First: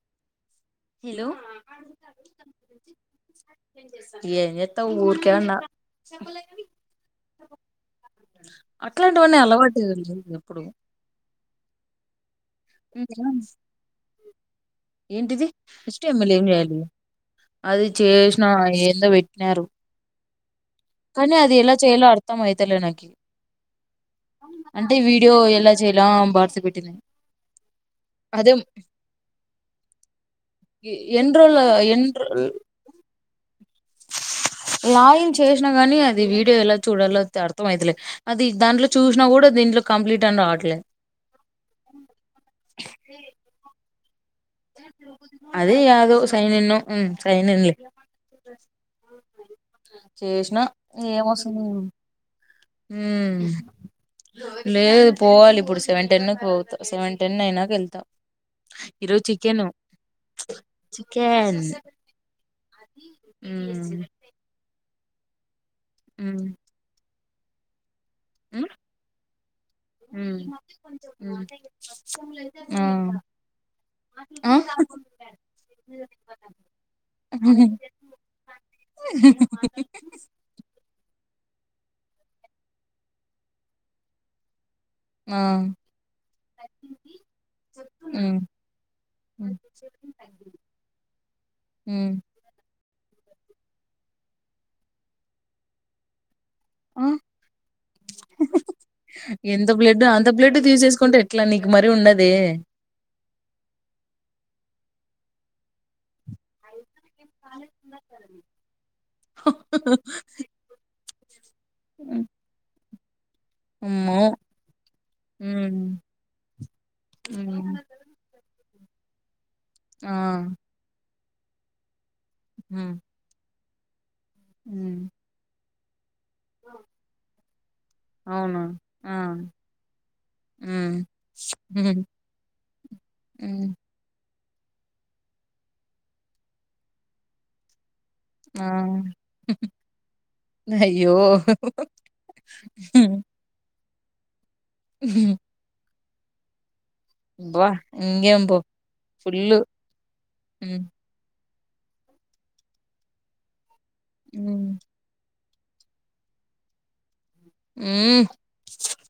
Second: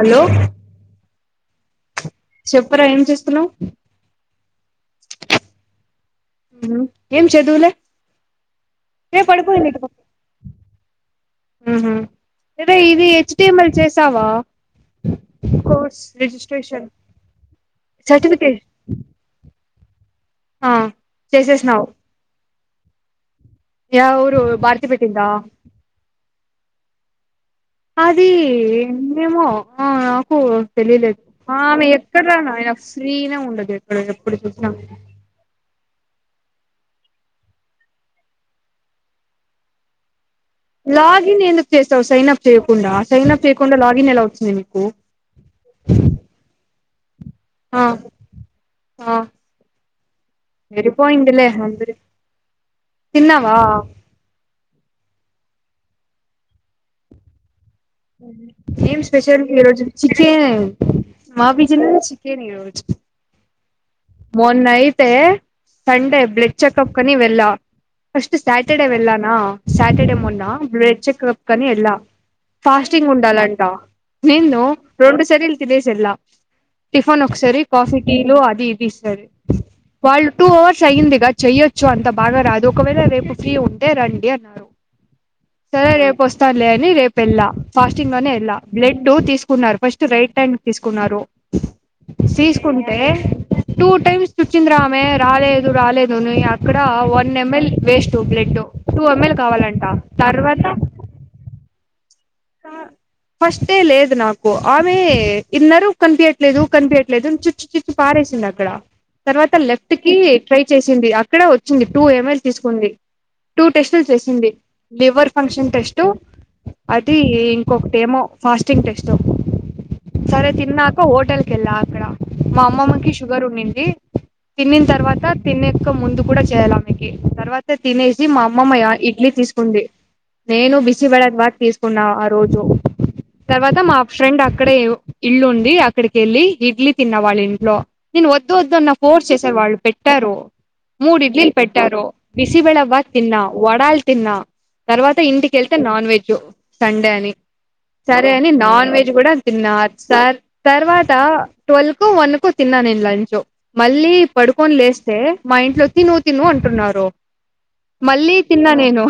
Hello hello చెప్పరా ఏం చేస్తున్నావు కిరణ ఏం చదువులే ఏ అట్లాంటివన్నీ అలవాటు ఎప్పుడు హమ్ ఏంటిది ఫస్ హా కోర్స్ టీ ఎం ఎల్ చేయాలి రిజిస్ట్రేషన్ అది చేసిన సర్టిఫికేట్ ఏందో పెట్టినారు ఆ కానీ అది ఎలా చేసేసినావు చేయలో అర్థంమయతు తెలనకి యా ఊరు భారతి అంటే పెట్టిందా వీడియో ఎలా చేయలో భారతి పెట్టింది అది అదే ఏమో ఆ నాకు తెలిలేదు ఎన్ని రోజులు ఆమె ఎన్ని ఎక్కడ్ర నాయన ఫ్రీనే ఉండదు ఎక్కడ ఎప్పుడు చూసినా సిన కాని అది వీడియో ఎలా చూడలో అర్థం అవుతలేదు అది దాంట్లో చూసినా కూడా దీంట్లో కంప్లీట్ అని రావట్లే లాగిన్ ఎందుకు చేస్తావు సైనా చేకుండా సైన్ అప్ చేయకుండా లాగిన్ ఎలా నీకు అదే యాదుో సైనిను హ్మ్మ్ ఆ ఆ చేసినా ఏమ సరిపోయిందిలే వస్తుంది అందరి ఉహ్మ్మ్ తిన్నావా లే లేదు పోవాలి ఇప్పుడు సెవెన్ టెన్ పో సెవెన్ టెన్ అయినక వెళ్తు ఏం స్పెషల్ ఈ రోజు చికెన్ చికెన్ మాబీజ చికెన్ ఈ రోజు ఉమ్ మొన్నై తే సండే ఉమ్ బ్లడ్ చెకప్ కనీ వె అలా ఫస్ట్ సాటర్డే వెళ్ళానా సాటర్డే ఉమ్ మొన్న బ్లెడ్ చెకప్ ఉమ్ కని వెళ్ళ ఉమ్ ఆ ఫాస్టింగ్ ఉండాలంట ఆ నిేను రెండు సరిలు తినేసి ఎళ్ళ టిఫన్ ఒకసారి కాఫీ టీలు అది ఇది స వాళ్ళు టూ అవర్స్ అయి్యంద ఇగా చెయ్యొచ్చు అంత బాగా రాదు ఒకవేళ రేపు ఫ్రీ ఉంటే రండి అన్నారు ఆ సరే రేపు వస్తానులే అని రేపు వెళ్ళ ఫాస్టింగ్ లోనే ఉమ్ వెళ్ళా బ్లడ్ తీసుకున్నారు ఫస్ట్ రైట్ హ్యాండ్ తీసుకున్నారు ఉమ్ తీసుకుంటే టూ టైమ్స్ చుచంద్ర ఆమె రాలేదు రాలేదును అక్కడ ఆ one ML waste blood two ML ఎంత కావాలంట బ్లడ్ అంత బ్లడ్ తర్వాత తీసేసుకుంటే ఎట్లా నీకు మరీ ఉండదే ఫస్ట్ఏ లేదు నాకు ఆమె ఇన్నరు కనిపియాట్ లేదు కనిపియిట్ లేదు చుచ్చు చుచ్చు పారేసింది అక్కడ తర్వాత లెఫ్ట్ కి ట్రై చేసింది ఇక్కడ వచ్చింది టూ ఎంఎల్ తీసుకుంది టూ టెస్ట్లు అమ్మో చేసింది లివర్ ఫంక్షన్ హ్మ్ టెస్ట్ అ హ్మ్ ఇంకొకట ఏమో ఫాస్టింగ్ టెస్ట్ ఓ ఆ సరే తిన్నాక ఓ హోటల్ కెల్లా ఆక్కడ మా హ్మ్ అమ్మమ్మకి షుగర్ ఉండిం ఏ తిన్నిన్ హ్మ్ తర్వాత తిన్నిన్ కా ముందు కూడా చేయాల మీకి తర్వాత తినేసి మా అవును అమ్మమ్మ యా ఆ ఇడ్లీ తీసుకుంది నేను హ్మ్ బిసి బడా బాత్ తీసుకు హ్మ్ కున్నా ఆ రోజు హ్మ్ తర్వాత మా ఫ్రెండ అక్కడే యు ఇల్లుంది అక్కడికి వెళ్లి ఇడ్లీ తిన్న వాళ్ళ ఇంట్లో నేను వద్దు ఆ వద్దు అన్న ఫోర్స్ చేసారు వాళ్ళు పెట్టారు అయ్యో మూడు ఇడ్లీలు పెట్టారు బిసిబెళ బాద్ తిన్నా వడాల్ తిన్నా తర్వాత ఇంటికెళ్తే నాన్ వెజ్ యో సండే అని అబ్బా సరే ఇంగేం అని పో నాన్ వెజ్ గూడ ఫుల్లు తిన్నార్ తర్ హ్మ్ తర్వాత ట్వల్ కో వన్ కో తిన్నా నేను లంచో మళ్ళీ హ్మ్ పడుకొని లేస్తే మా ఇంట్లో తిను తిను అంటున్నారు హ్మ్ మళ్ళీ తిన్న నేను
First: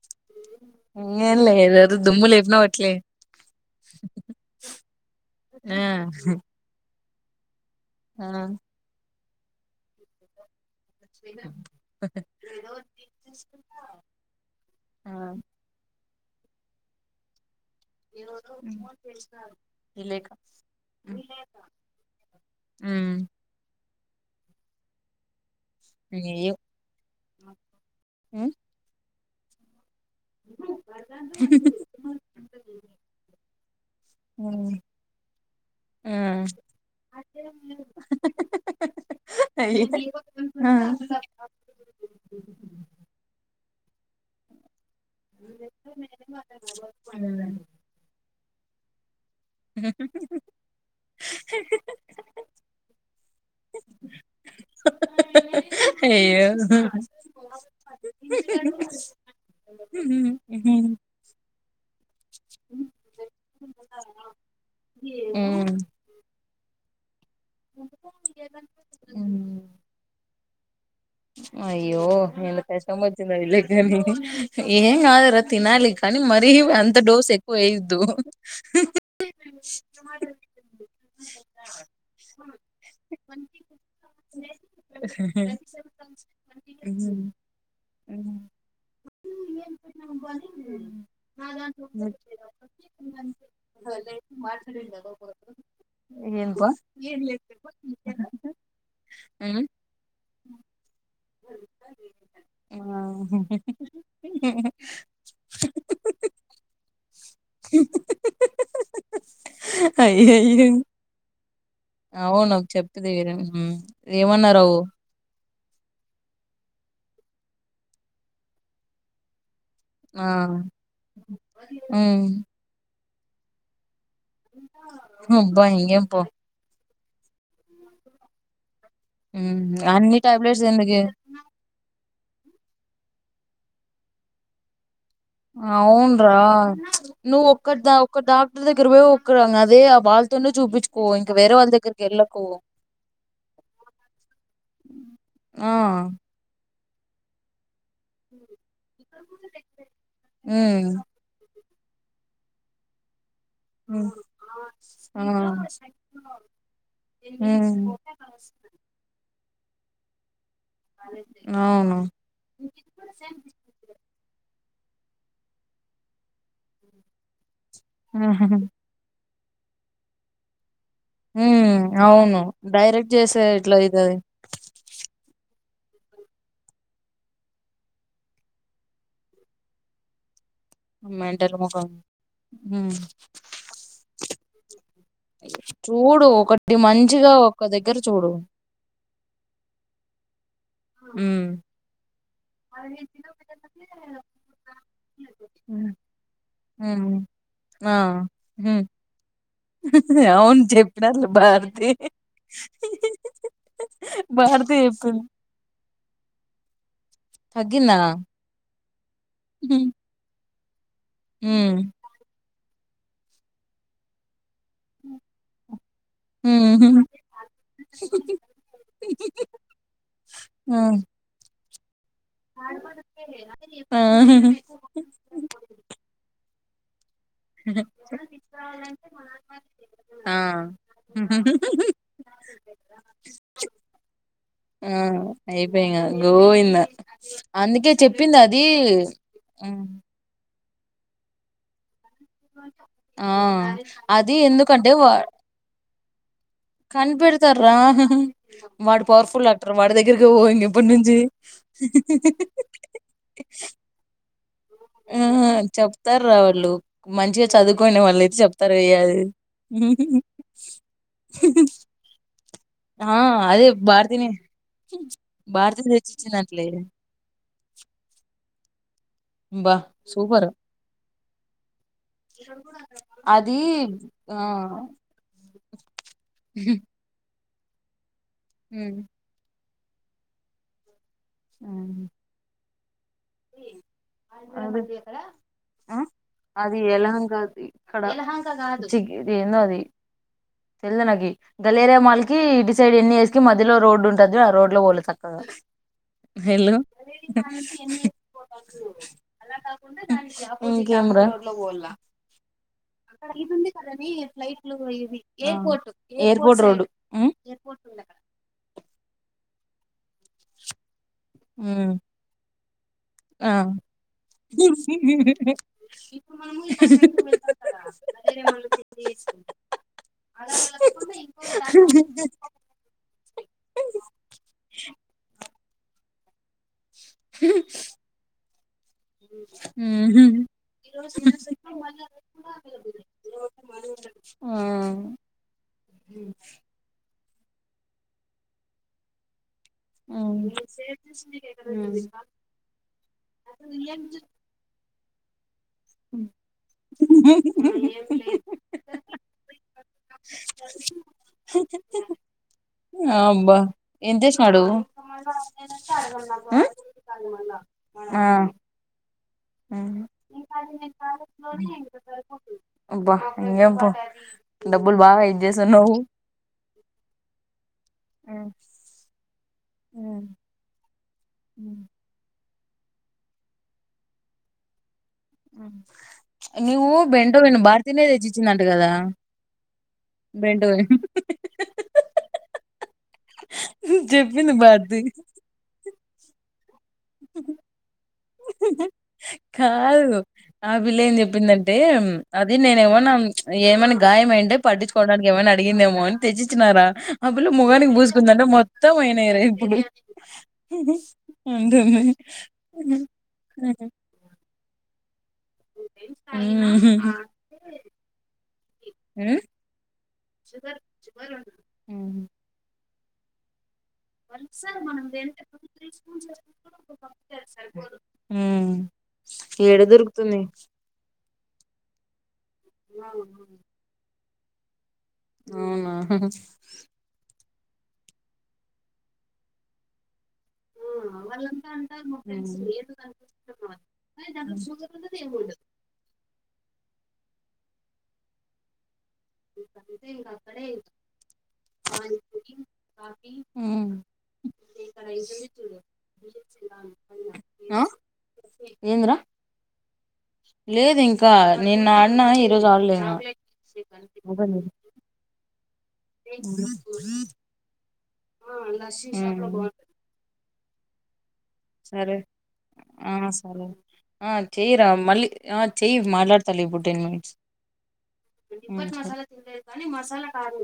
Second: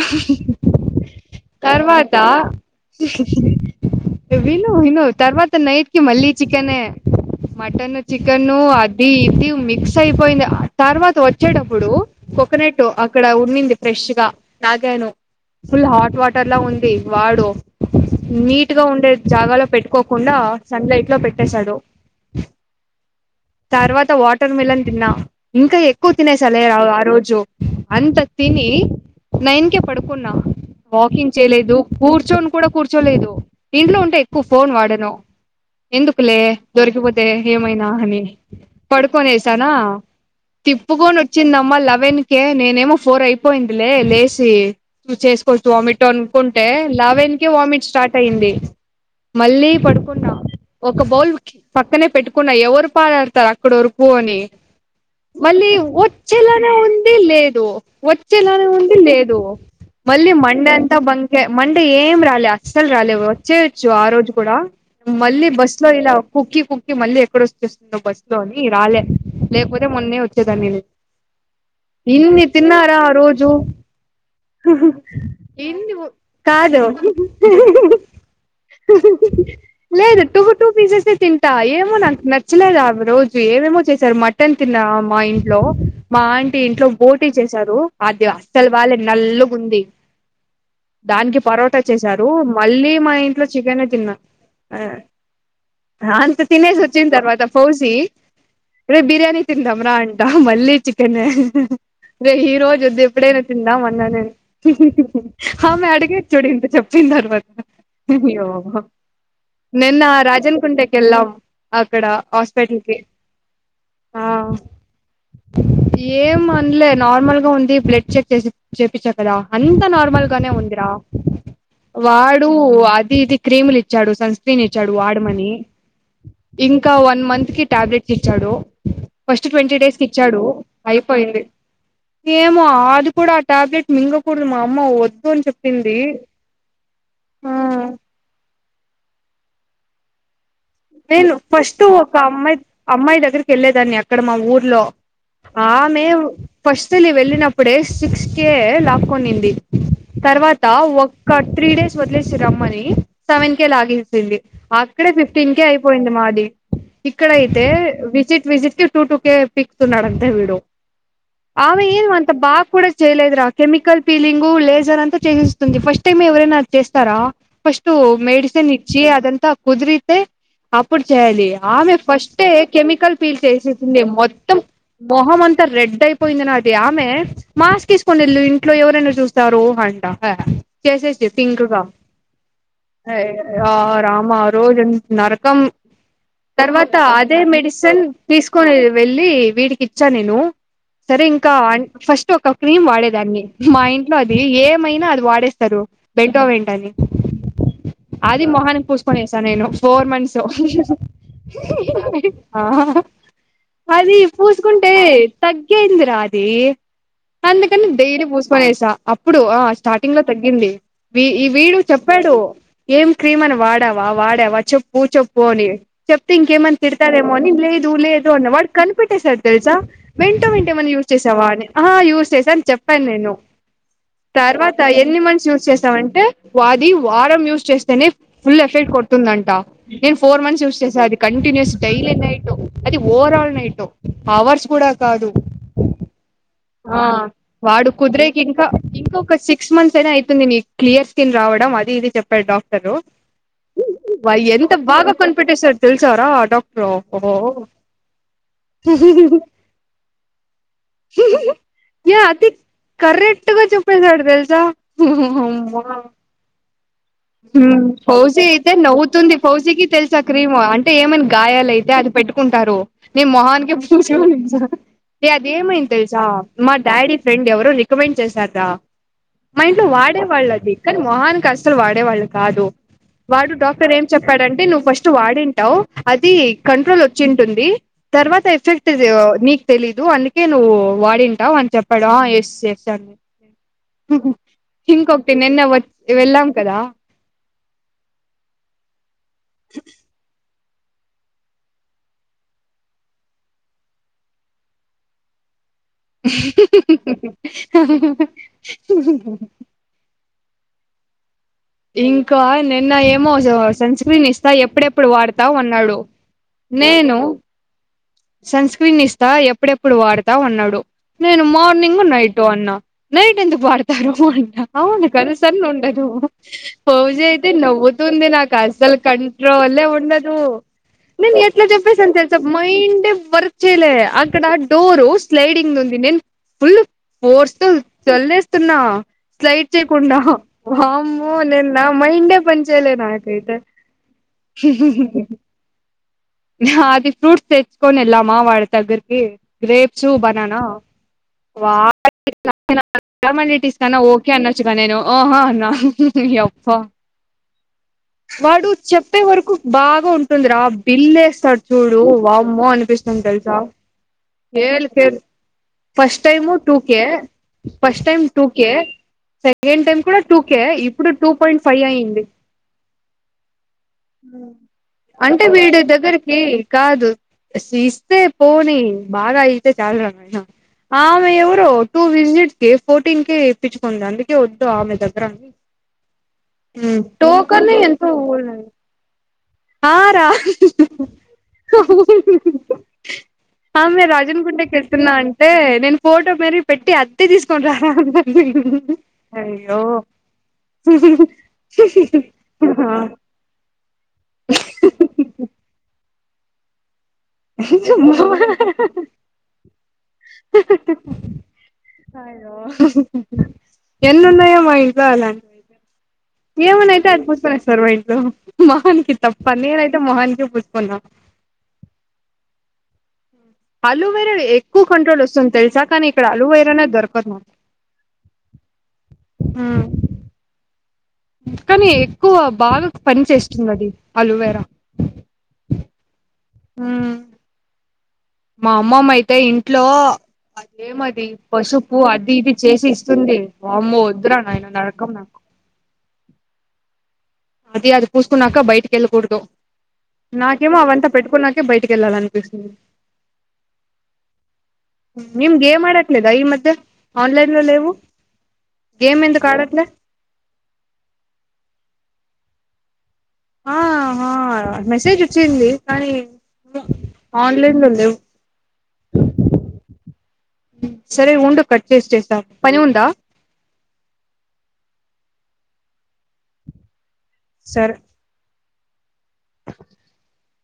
ఇంగేం లే ఏదేదో తర్వాత్ తా దుమ్ము లేపినావ్ అట్లే విను విను తర్వాత ఆ నైట్కి మళ్ళీ చికెన్ నే మటన్ ఆ చికెను అది ది మిక్స్ అయిపోయిందా ఆర్ తర్వాత వచ్చేటప్పుడు కోకనట్ అక్కడ ఉండింది ఫ్రెష్ గా తాగాను ఆ ఫుల్ హాట్ వాటర్లా ఉంది వాడో నీట్ గా ఉండే జాగాలో విలేక పెట్టుకోకుండా సన్ లైట్ లో పెట్టేశాడు హ్మ్ తర్వాత తా వాటర్ మిలన్ తిన్నా ఇంకా ఎక్కువ తినేసా అయ్యో లే ఆ ఆ రోజు అంత హ్మ్ తిని నైన్ కేప్ పడుకున్నా వాకింగ్ చేయలేదు కూర్చొని కూడా కూర్చోలేదు ఇంట్లో ఉంటే ఎక్కువ ఫోన్ హ్మ్ వాడను ఆ ఎందుకులే దొరికిపోతే ఏమైనా అని పడుకొనే ఏసానా అయ్యో తిప్పుకొని ఆ వచ్చిందమ్మా లెవెన్ కే నేనేమో ఫోర్ అయిపోయింది లే లేషి హ్మ్ చేసుకోవచ్చు వామిటన్ అనుకోను అంటే లెవెన్ కే వామిట్ స్టార్ట్ అయింది మళ్ళీ పడుకున్నా ఒక బౌల్ పక్కనే పెట్టుకున్నా ఎవరు పాడు ఆడుతారు అక్కడ ఒరుకు అని మళ్ళీ అయ్యో వచ్చేలానే ఉంది లేదు వచ్చేలానే ఉంది లేదు మళ్ళీ మండే అంతా బంగ్ మంటే ఏం రా అస్సలు రాలే వచ్చేవచ్చు ఆ రోజు కూడా ఉమ్. మళ్ళీ బస్ లో ఇలా కుకి కు మళీ ఇక్కడ వచ్చేస్తుండో బస్ లో అని రాలే ఉమ్. లేకపోతే మొన్న వ చ్చా మీ అయ్యో ఎంత కష్టమ ఆ రోజు వచ్చందాల్ కానీ ఏం ఆదురా తినాల ఇన్ని కానీ మ కాదు లేదు టూ టూ పీసెసే తింటా ఏమో నాకు నచ్చలేదు ఆ రోజు ఏవేమో చేసారు మటన్ తిన్నా మా ఇంట్లో మా ఆంటిీ ఇంట్లో పోోటీ చేసారు అది అస్సలు వాళ్ళ నల్లుగుంది దానికి పరోటా చేసారు మళ్ళీ మా ఇంట్లో చికెనే తిన్నాం అంత ఏంపా తినేసి వచ్చిన తర్వాత ఫౌజీ రే బిర్యానీ ఉమ్. తిందాం రా అంట మళ్ళీ అనేే ఈ రోజు ఆ. వద్దిదు ఎప్పుడైనా తిందాం అన్నా నేను ఆమె అడిగేది చూడు ఇంత చెప్పిన తర్వాతయ్యో నిన్న రాజన్ అయ్యయ్యో కుంటేకి వెళ్ళాం అక్కడ అవును హాస్పిటల్ కి చెప్తది హ్మ్ ఆ ఏమన్నారు ఏం అనలే నార్మల్ గా ఉంది బ్లడ్ చెక్ చేసి చేపచ్చా కదా అంత న ఆ నే వందిరా హ్మ్ వాడు అ ఇది క్రీమ్ ఇచ్చడు సంస్కీనిచ్చాడు ఆడమని అబ్బా ఇంగేం పో ఇం ఇంకా వన్ మంత్ కి టాబ్లెట్స్ ఇచ్చాడు ఫస్ట్ హ్మ్ ట్వంటీ డేస్ కి అన్ని ఇచ్చాడు టాబ్లెట్స్ ఎందుకే అయిపోయింది మేము ఆదు ప్పుడు ఆ టాబ్లెట్ మింగకప్పుడు మా అమ్మ వద్దు అని చెప్పింది అవున్రా నువ్ ఆ ఒక్కద్దా ఒక్క దా దగ్రేక్క అదే ఆ బాలతోండ నేను ఫస్ట్ ఒక అమ్మాయి అమ్మాయి దగ్గరికి వెళ్ళేదాన్ని అక్కడ మా ఊర్లో ఆ ఆమెేము ఫస్ట్లి వెళ్ళినప్పుడే సిక్స్ కే లాక్కొనింది తర్వాత హ్మ్ ఒక త్రీ డేస్ వద్లేసిర అమ్మని సెవెన్ కె హ్మ్ లాగగిసింది ఆక్కడ ఆ ఫిఫ్ టీన్ కే అయిపోయింది మాది ఇక్కడయితే హ్మ్ విజిట్ విసిిట్ కి టూ టూ కే ఫిక్స్ అడంతా విడు ఆమె అవును ఏన్ అంత బా కూడాడా చెయలేదరా కెమికల్ ఫీలింగు లేస్ ంత చేంది ఫస్ట్ టైమ్ ఎవరైనా చేస్తారా ఫస్టు మెడిసిన్ ఇచ్చి అదంత కుదిరి తే అప్పుడు చేయాలి హ్మ్ ఆమె అవును ఫస్టే డైరెక్ట్ కెమికల్ పీల్ చేసే ఇట్లా చేసేసింది అయితది మొత్తం మొహం అంతా ఇ రెడ్ అయిపోయింది నాటి ఆమె మాస్క్ తీసుకొనిల్ళు ఇంట్లో ఎవరైనా చూస్తారు అంట చేసేసి మెంటల్ పింక్ గా మొఖం హ్మ్ ఆ రామా రోజు నరకం చూడు ఒకటి తర్వాత మంచిగా అదే ఒక దగ్గర మెడిసిన్ చూడు తీసుకొని వెళ్ళి వీడికి ఇచ్చా నేను సరే ఉమ్ ఇంకా ఆన్ ఫస్ట్ ఒక క్రీమ్ వాడేదాన్ని మా ఇంట్లో అది ఏమైనా అది వాడేస్తారు బెంటో వెంట్ అది ఉమ్ ఆ అది ఉమ్ మొహానికి పూసుకునేసా నేను ఫోర్ మంత్స్ అవును చెప్పినారులే భారతి ఆ అది భారతి పూసుకుంటే చెప్పింది తగ్గియిందిరా అది అందుకని తగ్గిందా డైర్ పూస్ పడేసా అప్పుడు ఆ ఉమ్ స్టార్టింగ్ లో తగ్గింది వి ఈ వీడు ఉమ్ చెప్పాడు ఏం క్రీమ్ అని వాడావా వాడావా చెప్పు చెప్పు అని చెప్తే ఇంకేమాన్ తిడతారేమో అని లేదు లేదు అన్న వాడు కనిపపిట్టే సార్ తెలుసా వెంట వెంటే ఆ ఏమన్నా యజ్ చేసేవాళ్లే ఆహా యూస్ చేస అని చెప్పాను నేను ఆ తర్వాత ఎన్ని మంతస్ యూస్ చేసావంటే వాది వారం యూజ్ చేస్తేనే ఫుల్ ఎఫెక్ట్ కొడుతుందంట నేను ఆ ఫోర్ మంత్స్ యూస్ చేసా అది కంటిన్యూస్ డైలీ నైట్ అది ఓవరాల్ నైట్ అవర్స్ కూడా ఆ కాదు అయిపోయింగా గోవిందా ఆ వాడు అందుకే చెప్పింది కుదిరేకి అది ఇంకా ఇంకా ఒక సిక్స్ ఉమ్. మంత్స్ అయినా అయితుంది నీకు క్లియర్ స్కిన్ రావడం అది ఇది చెప్ పే డాక్టరు ఆ అది వై ఎంత ఎందుకంటే వా భాగా కనిపెట్టేసర్ తెలుసారా డాక్టరు ఓహో కనిపెడతార్రా వాడు పవర్ఫుల్ డాక్టర్ వాడి దగ్గరకి పో ఇంక ఇప్పటి నుంచి అతి కరెక్ట్ గా చెప్పేసాడు వెళ్దాం ఆహా చెప్తారు రా వాళ్ళు మంచిగా చదువుకోని వాళ్ళయితే పౌసి అయితే చెప్తారు ఇగ అది నవ్వుతుంది పౌసికి తెలుసా క్రీమ్ అంటే ఏమనా గాయాలయితే అది పెట్టుకుంటారు ఆ నీ అదే మొహాన్క పూసే భారతిని అని ఇచ్చిన భారతి అదిమైంది తెలుసా తెచ్చిచ్చిందంట్లే మా డాడీ ఫ్రెండ్ ఎవరు రికమెండ్ చేశారా మా బా ఇంట్లో వాడే సూపర్ వాళ్ళది కానీ వాన్ కష్టాల్ వాడ్. డె వాళ్ళు కాదు వాడు అది డాక్టరేం ఆ చెప్పాడంటే నువ్వు ఫస్ట్ వాడింటావ్ అది కంట్రోలొచ్చిం. టుంది. తర్వాత ఎఫెక్ట్ హ్మ్ జొ నీక్. తెలీదు అందుకే నువ్. వాడింటావ్ అన్ హ్మ్ చెప్పాడు ఆ ఎస్ ఎస్. [unintelligible] అది ఇంకొక్టి నిన్న వ వెళ్ళామ్ కదా. దాది క్కడ జిగ్ ఏందో అది తెల్దు నాకి దలేరియా మాల్ కి డిసైడ్ ఎన్నిఎస్ కి మధ్యలో రోడ్డు ఉంటద్ జూడు ఆ రోడ్ లో పోవాలి సక్కగ. హహహ పోతావు జూడ్ నువ్వు అలా కాకుండా దానికి ఆపోజి. కెమ్ర లొ పోల్ల ఇంకా నిన్న ఏమో ఇందుంది సన్ కదనే స్క్రీన్ ఇస్తా ఫ్లైట్ లో ఎప్పుడెప్పుడు పోయేది వాడతావు ఎయిర్పోర్ట్ అన్నాడు ఎయిర్పోర్ట్ రోడ్ ఉమ్ ఎయిర్పోర్ట్. సన్స్క్రీనిస్తా ఎప్పుడెప్పుడు వాడతావ్ అన్నాడు. నేను ఉమ్ మార్నింగు నైటు అన్న ఆ నైటెందుకు వాడతారు అంట ఔను కద సన్నుండదు ఇప్పుడు మనము ఈ బస్ ఫౌజీ సెంటర్ ఐతే వెళ్తాం కదా నవ్వుతుంది గలేరియా మాల్ నుంచి నాకసలు ఇది చేసుకుంటూ కంట్రోలే ఉండదు అలా వెళ్ళకుండా నేన్ ఇంకో ఎట్ల జెప్పేసాన్ దారి తెల్సా మైన్. వర్క్ చేయ్లే అక్కడ డోరు స్లైడింగుంది నేన్. ఫుల్లు ఫోర్స్ తో చల్లేస్తున్నా స్లైడ్ చేయ్కుండా ఉహు వామ్మో నేన్ నా మైండే పని చేయ్లే నాకైతే. ఆ హ అది ఫ్రూట్. తెచ్చుకోనెల్లమా వాడి దగ్గరికి. గ్రేప్సు బనానా నేను షేర్ చేసింది నీకు ఎక్కడ వా దొరికింది [unintelligible] ఓకే అనొచ్చుగా నేను. ఓహో అనా. యప్పా గు వాడు చెప్పే వరకు బాగా ఉంటుందిరా బిల్లేస్తాడ్ చూడు వామ్మో అనిపిస్తుంద్ తెల్సా అబ్బా ఏం చేసినాడు ఏల్కేలు first time two K first time two K. Second time కూడా టూకే ఇప్పుడు టూ పాయింట్ ఫై ఐంది. అబ్బా ఇంకేం పో ఉమ్ డబ్బులు బాగా ఇది అంటే వీడి చేస్తున్నావు దగ్గరికి కాదు సిస్తే పోనీ బా. అలై తే చాల్ రా నాయ్నా. ఆమె ఎవరు టూ విజిట్. కే ఫోర్టీన్కే ఏపిచ్చకుంది అందుకే వొద్దు ఆమె దగ్. ఉమ్ నివ్వు బెండువె. నేను టోకన్ భారతీనేే ఎంతో తెచ్చిచ్చిందంట కదా ఆ రా బెంటో ఆమె రాజన్ చెప్పింది గుంటెకి భారతి వెళ్తున్నా అంటే నేను ఫోటో మరీ పెట్టి అత్తే తీసుకొని రా అన్నారు కాదు ఆ పిల్ల ఏం చెప్పిందంటే అది నేను ఏమన్నా ఏమనా గాయం ఆయ్ అంటే పటించుకోడానికి ఏమనా అడిగిందేమో అన్నీ తెచ్చించినారా ఆ పిల్లా మోకానికి పూసుకుందంటే మొత్తం అయినాయి రా ఇప్పుడు ఆ అంటేంది ఎన్న ఉన్నాయో ఇవ్వాలని అదైతే ఉమ్ ఏమైనా అయితే వాళ్లు కూర్చో నిడి ఇంట్లో దానికి ఉమ్ తప్ప నేను అయితే ఉమ్. అలువైరా లో ఎక్కువ కంట్రోల్ వస్తుంది తెలుసా కానీ ఇక్కడ అలువైరా అనే దొరకదు నాకు ఉమ్. ఏడ దొరుకుతుంది కానీ ఎక్కువ బాగా పని చేస్తుంది అది అలవేరా అవునా మా అమ్మమ్మ అయితే ఇంట్లో అదేమది పసుపు అది ఇది చేసి ఇస్తుంది వమ్మో వద్దురా నాయన నరకం నాకు అది అది పూసుకున్నాక బయటకి వెళ్ళకూడదు నాకేమో అవంతా పెట్టుకున్నాకే బయటికి వెళ్ళాలనిపిస్తుంది ఉమ్. మేము గేమ్ ఆడట్లేదా ఈ మధ్య ఆన్లైన్ లో ఆ లేవు ఏందిరా గేమ్ ఎందుకు ఆడట్లే లేదు ఇంకా నిన్నా ఆడినా ఈరోజు ఆడలేదు ఆ హా మెసేజ్ వచ్చింది కానీ ఆన్లైన్ లో లేవు అలా షి షాప్ లో బాల్ అ సరే ఆ సరే ఆ చేయ్యిరా మళ్ళి ఆ చేయ్ మాట్లాడతాలే ఇప్పుడు టెన్ మినిట్స్ సార్ మా తెలేదు కానీ మసాలా కాదు